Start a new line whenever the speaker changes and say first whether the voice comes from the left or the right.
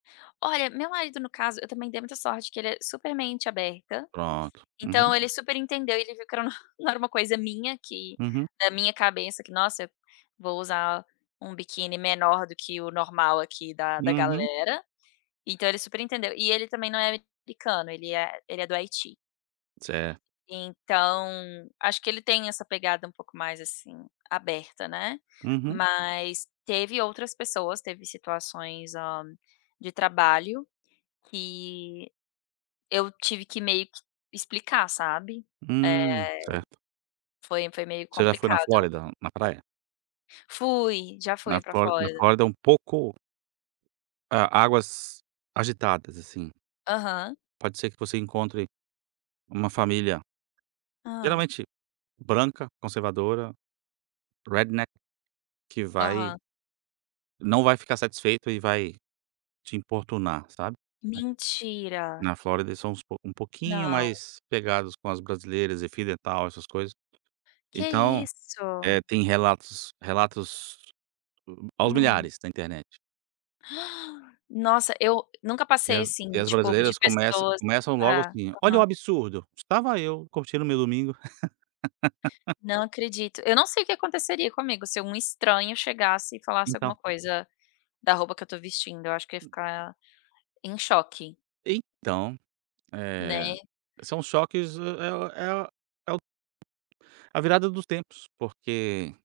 left: Olha, meu marido no caso, eu também dei muita sorte que ele é super mente aberta,
right: Pronto, uhum.
left: então ele super entendeu e ele viu que era não era uma coisa minha que,
right: Uhum.
left: da minha cabeça que nossa, vou usar um biquíni menor do que o normal aqui da da
right: Uhum.
left: galera, então ele super entendeu e ele também não é americano, ele é ele é do Haiti.
right: Certo.
left: Então, acho que ele tem essa pegada um pouco mais assim aberta, né,
right: Uhum.
left: mas teve outras pessoas, teve situações, hã, de trabalho, que, eu tive que meio que explicar sabe,
right: Hum,
left: eh,
right: certo.
left: foi foi meio
right: Você já foi na
left: complicado.
right: Flórida, na praia?
left: Fui, já
right: Na
left: fui para
right: Flórida na
left: Flórida.
right: Flórida é um pouco, é, águas agitadas assim.
left: Aham.
right: Pode ser que você encontre, uma família,
left: Hã.
right: geralmente branca, conservadora, redneck que vai
left: Aham.
right: não vai ficar satisfeito e vai te importunar sabe,
left: Mentira.
right: na Flórida eles são uns pouco um pouquinho
left: Não.
right: mais pegadas com as brasileiras e fio dental essas coisas,
left: Que
right: então, eh,
left: isso.
right: tem relatos relatos aos
left: Hum.
right: milhares da internet.
left: Nossa eu nunca
right: E
left: passei,
right: as e
left: assim,
right: as
left: tipo de
right: brasileiras começa
left: pessoas,
right: começam logo
left: ah,
right: assim: "Olha o
left: aham.
right: absurdo, estava eu, curtindo meu domingo".
left: Não acredito, eu não sei o que aconteceria comigo se um estranho chegasse e falasse alguma
right: Então.
left: coisa da roupa que eu estou vestindo eu acho que ia ficar em choque.
right: Então, eh,
left: Né.
right: são choques é o é o o a virada dos tempos, porque